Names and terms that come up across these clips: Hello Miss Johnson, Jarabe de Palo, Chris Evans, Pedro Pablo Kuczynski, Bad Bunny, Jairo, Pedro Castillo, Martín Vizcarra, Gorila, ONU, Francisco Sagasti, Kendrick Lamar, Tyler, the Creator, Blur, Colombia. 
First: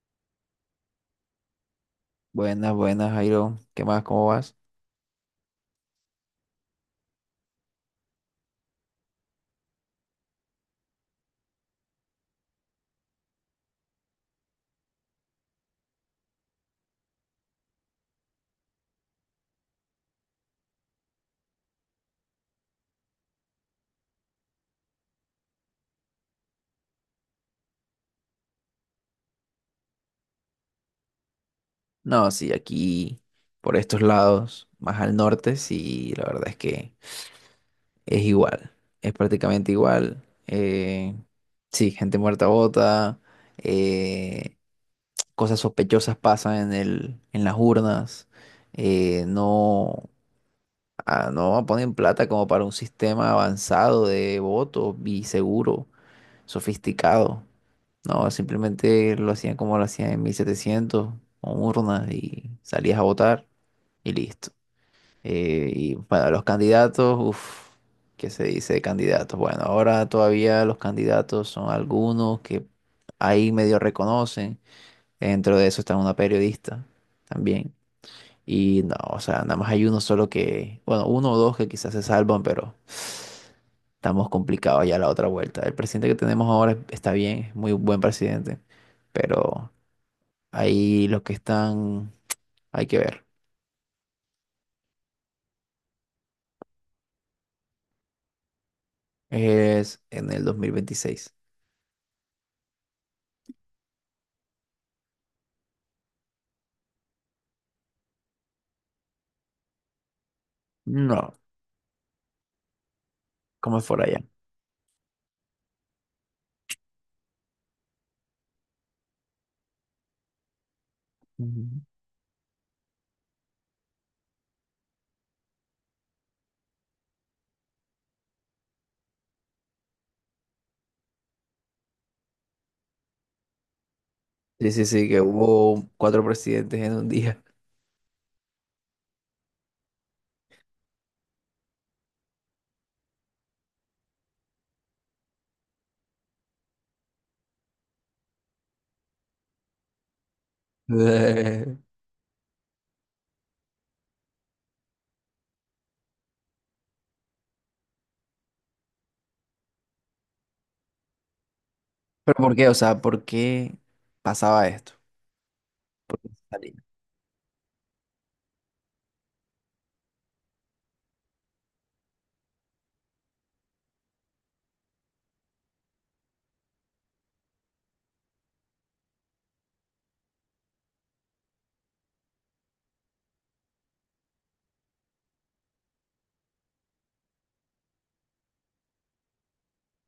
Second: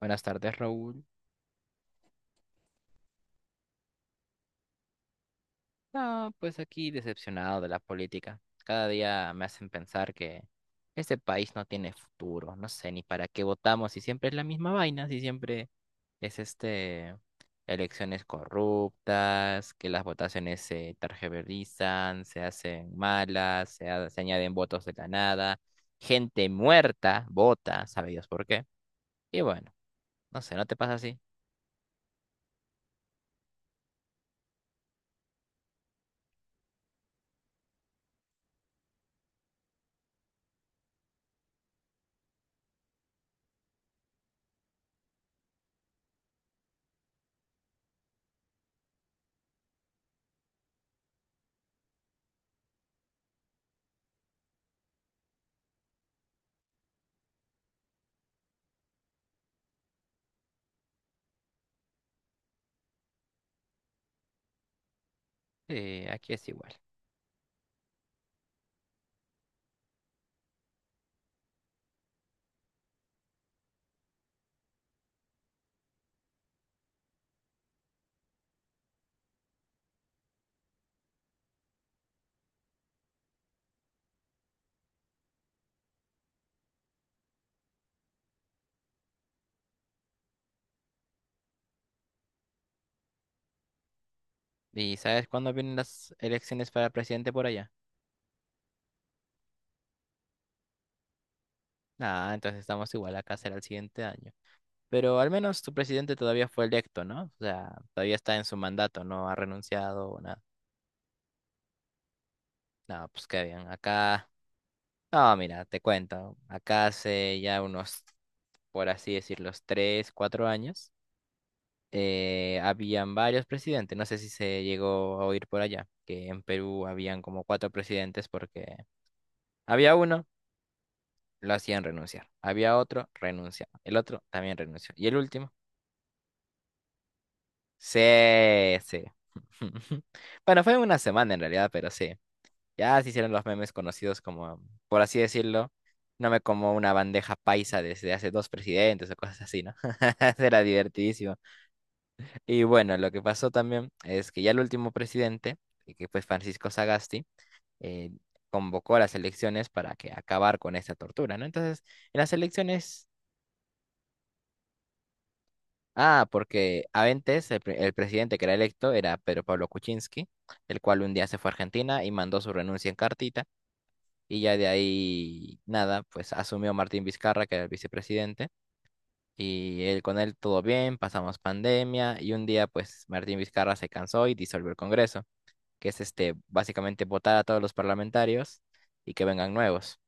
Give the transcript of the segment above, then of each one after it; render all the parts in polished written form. Buenas tardes, Raúl. Buenas, buenas, Jairo. ¿Qué más? ¿Cómo vas? No, pues aquí decepcionado de la política. Cada día me hacen pensar que este país no tiene futuro. No sé ni para qué votamos si siempre es la misma vaina, si siempre es elecciones corruptas, que las votaciones se targiversan, se hacen malas, se añaden votos de la nada, gente muerta vota, sabe Dios por qué. Y bueno, no sé, ¿no te pasa así? No, sí, aquí por estos lados, más al norte, sí, la verdad es que es igual. Es prácticamente igual. Sí, gente muerta bota. eh, Cosas sospechosas pasan en las urnas. eh, no, no ponen plata como para un sistema avanzado de voto y seguro, sofisticado. No, simplemente lo hacían como lo hacían en 1700, con urnas, y salías a votar y listo. Y Sí, bueno, aquí los es igual. candidatos, uff, ¿qué se dice de candidatos? Bueno, ahora todavía los candidatos son algunos que ahí medio reconocen. Dentro de eso está una periodista también. Y no, o sea, nada más hay uno solo que, bueno, uno o dos que quizás se salvan, pero estamos complicados ya la otra vuelta. El presidente que tenemos ahora está bien, es muy buen presidente, pero ahí los que están, hay que ver, ¿Y sabes cuándo vienen las elecciones para presidente por allá? es en el 2026. Ah, entonces estamos igual, acá será el siguiente año. Pero al menos tu presidente todavía fue electo, ¿no? O sea, todavía está en su mandato, no ha renunciado o nada. No, No, pues qué bien. como es por allá. Acá, no, mira, te cuento. Acá hace ya unos, por así decirlo, tres, cuatro años, Ujú. Habían varios presidentes. No sé si se llegó a oír por allá, que en Perú habían como cuatro presidentes porque había uno. Lo hacían renunciar. Había otro, renunciaba. El otro también Sí, sí, renunció. Y sí, el que último, hubo cuatro presidentes en un día. sí, sí. Bueno, fue una semana en realidad, pero sí. Ya se hicieron los memes conocidos como, por así decirlo, no me como una bandeja paisa desde hace dos presidentes o cosas así, ¿no? Era divertidísimo. Y bueno, lo que pasó también es que ya el último presidente, y que fue Francisco Sagasti, eh, convocó a las elecciones para que acabar con esta tortura, ¿no? Entonces, en las ¿Pero por qué? O sea, elecciones. ¿por qué pasaba esto? Ah, Salí, porque antes el presidente que era electo era Pedro Pablo Kuczynski, el cual un día se fue a Argentina y mandó su renuncia en cartita, y ya de ahí nada, pues asumió Martín Vizcarra, que era el vicepresidente, y él con él todo bien, pasamos pandemia, y un día pues Martín Vizcarra se cansó y disolvió el Congreso, que es básicamente votar a todos los parlamentarios y que vengan nuevos.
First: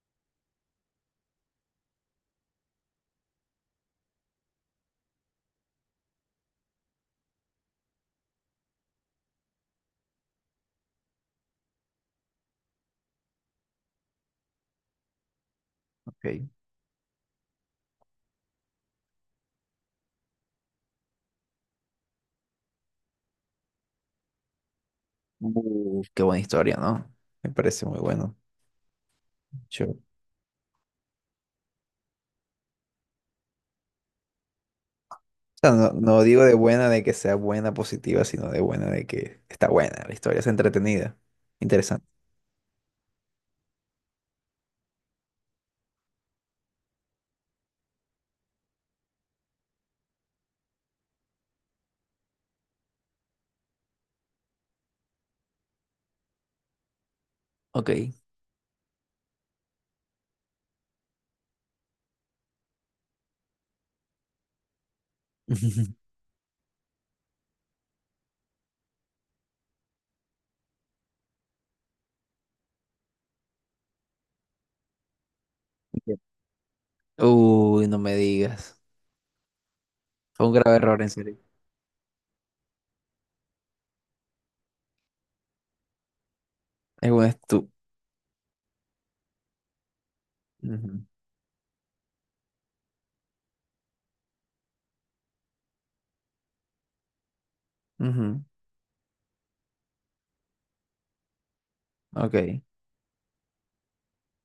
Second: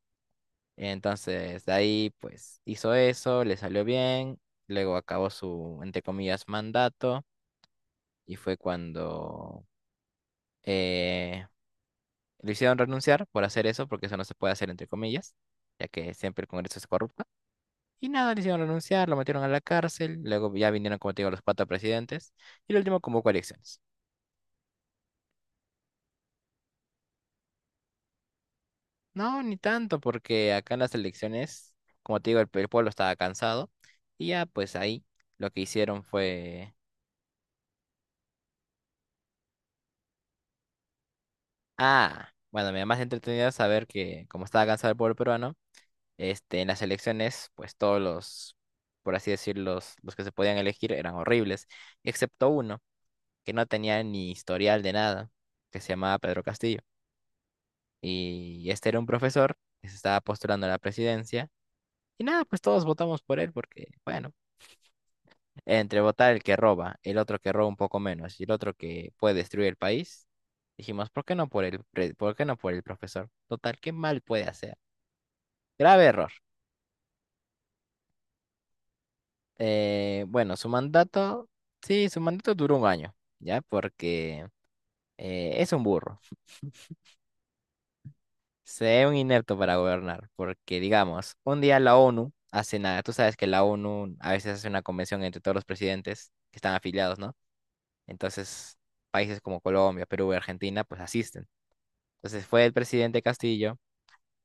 Entonces, de ahí pues hizo eso, le salió bien, luego acabó su, entre comillas, mandato, y fue cuando eh, lo hicieron renunciar por hacer eso, porque eso no se puede hacer entre comillas, ya que siempre el ok. Congreso es corrupto. Y nada, le hicieron renunciar, lo metieron a la cárcel, luego ya vinieron, como te digo, los cuatro presidentes, y el último convocó elecciones. Qué buena historia, ¿no? Me parece muy bueno. No, ni O tanto, porque acá en las elecciones, como te digo, el pueblo estaba cansado, y ya pues ahí lo que sea, no, hicieron no digo de fue... buena de que sea buena, positiva, sino de buena de que está buena la historia, es entretenida, interesante. Ah, bueno, me da más entretenido saber que como estaba cansado el pueblo peruano, en las elecciones, pues todos los, por así decirlo, los que se podían elegir eran horribles, excepto uno que no tenía ni historial de nada, que se llamaba Pedro Castillo. Ok. Y este era un profesor que se estaba postulando a la presidencia. Y nada, pues todos votamos por él porque, bueno, entre votar el que roba, el otro que roba un poco menos y el otro que puede destruir el país, dijimos, ¿por qué no por por qué no por el profesor? Total, ¿qué mal puede hacer? Grave Entiendo. error. Uy, no me digas. Fue un Bueno, su grave error, en serio. mandato, sí, su mandato duró 1 año, ¿ya? Porque es un burro, Es un estu... se ve un inepto para gobernar, porque Ujú, digamos, un día la ONU hace nada, tú sabes que la ONU a veces hace una convención entre todos los presidentes que están afiliados, ¿no? ujú. Entonces, países como Colombia, Perú y Argentina, pues asisten. Entonces Ok. fue el presidente Castillo.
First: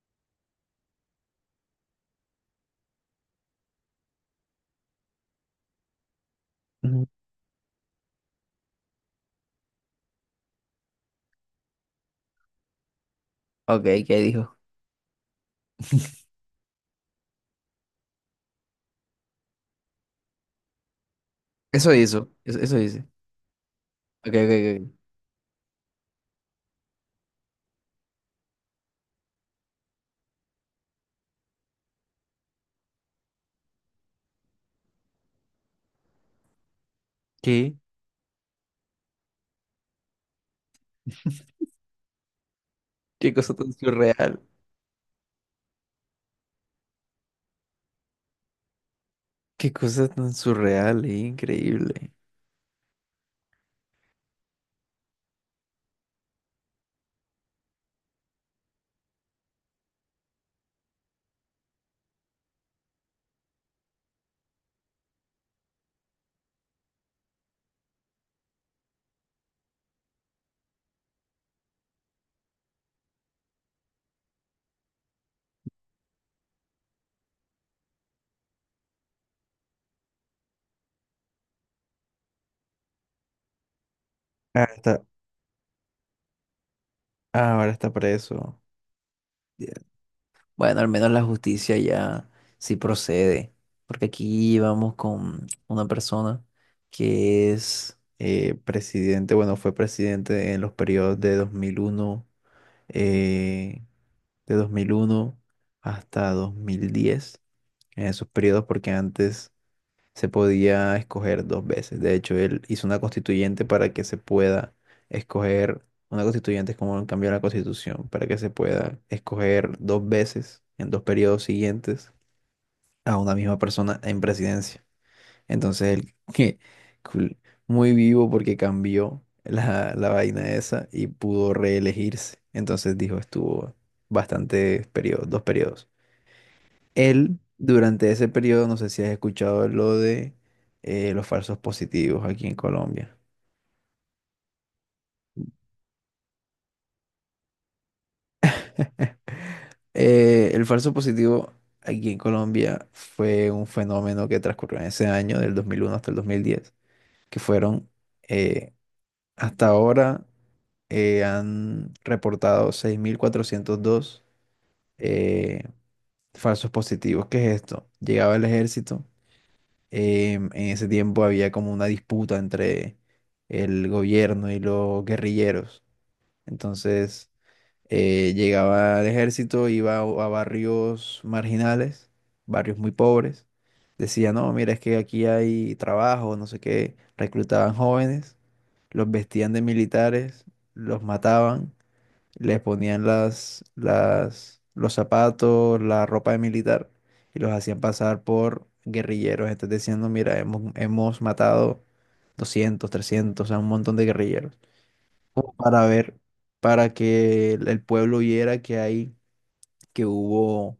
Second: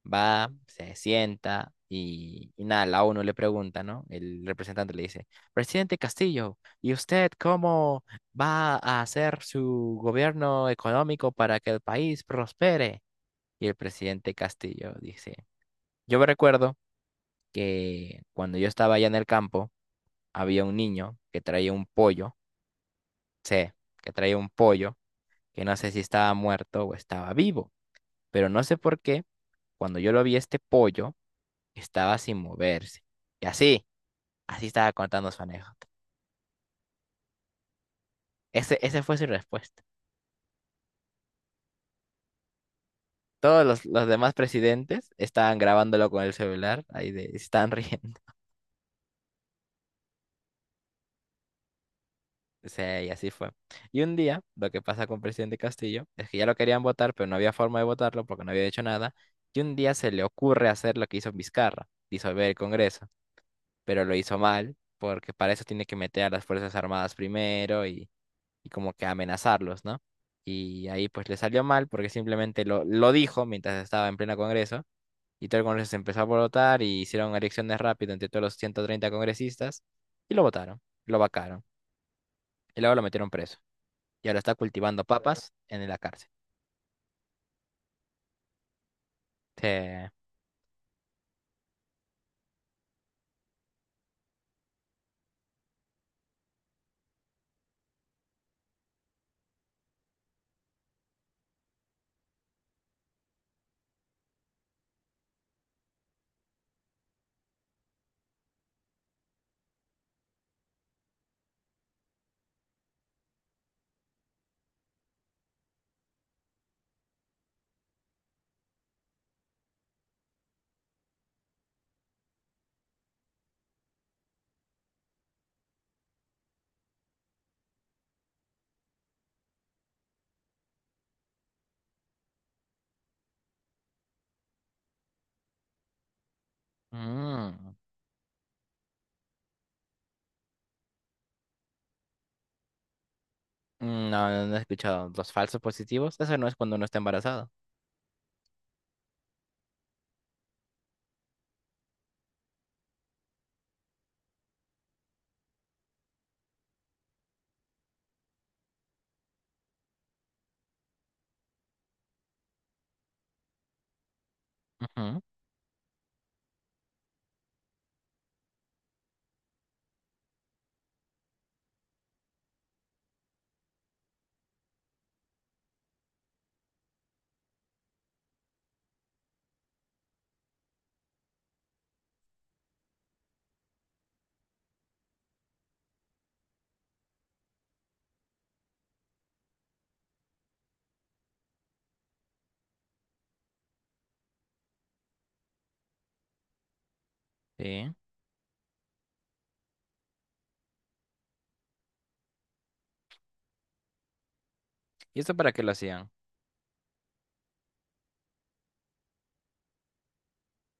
Va, se sienta y nada, la ONU le pregunta, ¿no? El representante le dice, presidente Castillo, ¿y Ujú. usted cómo va a hacer su gobierno económico para que el país prospere? Y el Ok, ¿qué presidente dijo? Castillo dice, yo me recuerdo que cuando yo estaba allá en el campo, había un niño que traía un Eso hizo, pollo, eso dice. sé, que Ok, ok, traía un pollo, ok. que no sé si estaba muerto o estaba vivo, pero no sé por qué, cuando yo lo vi este pollo, estaba sin moverse. Y así, así estaba contando su anécdota. ¿Qué? Ese fue su respuesta. ¿Qué cosa Todos tan los demás surreal? presidentes estaban grabándolo con el celular, ahí de, estaban riendo. ¿Qué cosa tan surreal e increíble? O sea, y así fue. Y un día, lo que pasa con el presidente Castillo es que ya lo querían votar, pero no había forma de votarlo porque no había hecho nada. Y un día se le ocurre hacer lo que hizo Vizcarra, disolver el Congreso, pero lo hizo mal porque para eso tiene que meter a las Fuerzas Armadas primero y como que amenazarlos, ¿no? Y ahí pues le salió mal porque simplemente lo dijo mientras estaba en pleno Congreso y todo el Congreso se empezó a votar y hicieron elecciones rápidas entre todos los 130 congresistas y lo votaron, lo vacaron y luego lo metieron preso y ahora está Ah, está, cultivando papas en la cárcel. Ahora está preso. Te- Bueno, al menos la justicia ya sí procede, porque aquí vamos con una persona que es presidente, bueno, fue presidente en los periodos de 2001, eh, de 2001 hasta 2010, en esos periodos, porque antes se podía escoger dos veces. De hecho, él hizo una constituyente para que se pueda escoger, una constituyente es como un cambio a la constitución, para que se pueda escoger dos veces en dos periodos siguientes a una misma persona en presidencia. Entonces, él, que cool, muy vivo porque cambió la vaina esa y pudo reelegirse. Entonces dijo, estuvo bastantes periodos, dos periodos. Él, Mm. durante ese periodo, no sé si has escuchado lo de los falsos positivos aquí en Colombia. No, no he escuchado los falsos positivos. Eso no es cuando uno está embarazado. El falso positivo aquí en Colombia fue un fenómeno que transcurrió en ese año, del 2001 hasta el 2010, que fueron, eh, hasta ahora, han reportado 6.402 Ujú, eh, falsos positivos. ¿Qué es esto? Llegaba el ejército. En ese tiempo había como una disputa entre el gobierno y los guerrilleros. Entonces llegaba el ejército, iba a barrios marginales, barrios muy pobres. Decía, no, mira, es que aquí hay trabajo, no sé qué. Reclutaban jóvenes, los vestían de militares, los mataban, les ponían los zapatos, la ropa de militar, y los hacían sí. pasar por guerrilleros. Estás diciendo, mira, hemos matado 200, 300, o sea, un montón de guerrilleros. ¿Y esto para Como qué lo para hacían? ver, para que el pueblo viera que hay, que hubo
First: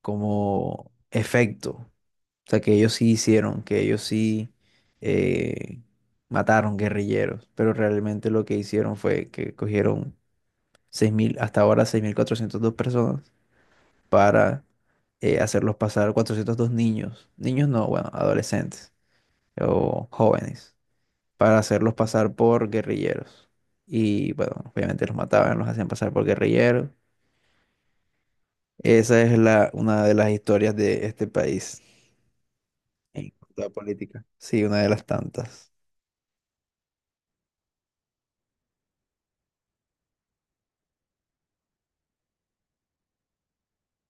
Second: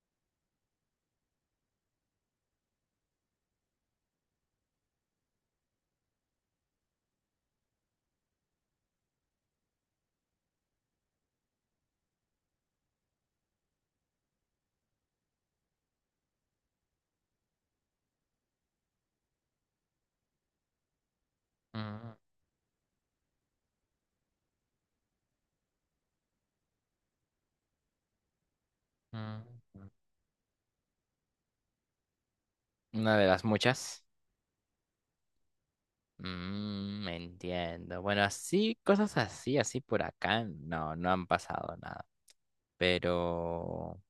como efecto. O sea, que ellos sí hicieron, que ellos sí eh, mataron guerrilleros, pero realmente lo que hicieron fue que cogieron 6.000, hasta ahora 6.402 personas, para hacerlos pasar, 402 niños, niños no, bueno, adolescentes o jóvenes, para hacerlos Mm, pasar por guerrilleros. Y bueno, obviamente los mataban, los hacían pasar por guerrilleros. Esa es mm, mm. una de las historias de este país Una de en las cuanto a muchas. política. Sí, una de las tantas. Me entiendo. Bueno, así, cosas así, así por acá, no, no han pasado nada. Pero,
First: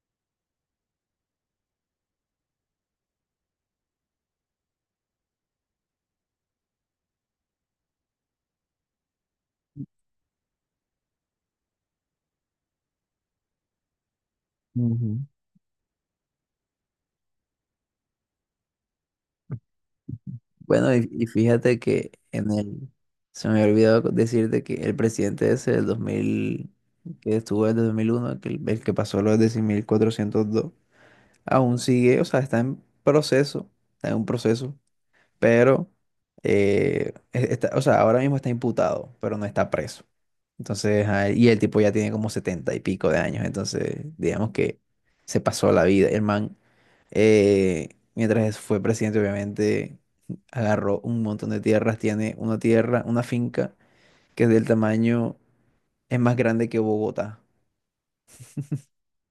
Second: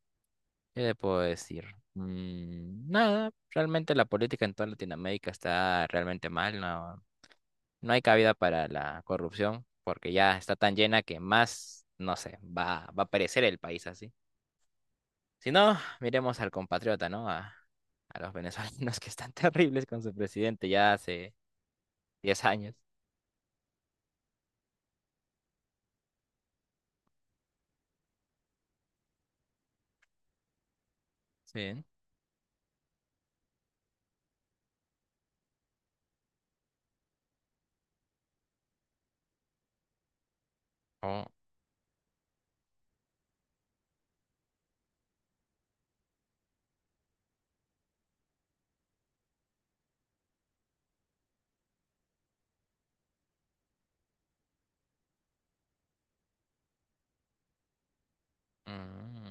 ¿qué le puedo decir? Nada, realmente la política en toda Latinoamérica está realmente mal, no, no hay cabida para la corrupción, porque ya está tan llena que más, no sé, va a perecer el país así. Ujú. Si no, miremos al compatriota, ¿no? A los venezolanos que están terribles con su presidente ya Bueno, hace fíjate que diez años. Se me había olvidado decirte que el presidente ese del 2000, que estuvo desde 2001, que el que pasó los 10.402, aún Sí. sigue, o sea, está en proceso, está en un proceso, pero, está, o sea, ahora mismo está imputado, pero no está preso. Entonces, Oh, y el tipo ya tiene como 70 y pico de años, entonces, digamos que se pasó la vida. El man eh, mientras fue presidente, obviamente, agarró un montón de tierras. Tiene una tierra, una finca que es del tamaño, es más grande que Bogotá. mm.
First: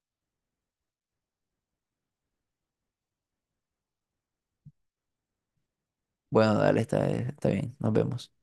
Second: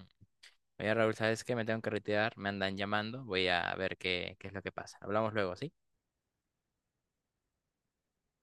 Oye, Raúl, ¿sabes qué? Me tengo que retirar, me andan llamando, voy a ver qué, qué es lo que pasa. Hablamos luego, ¿sí? Bueno, dale, está bien, nos vemos.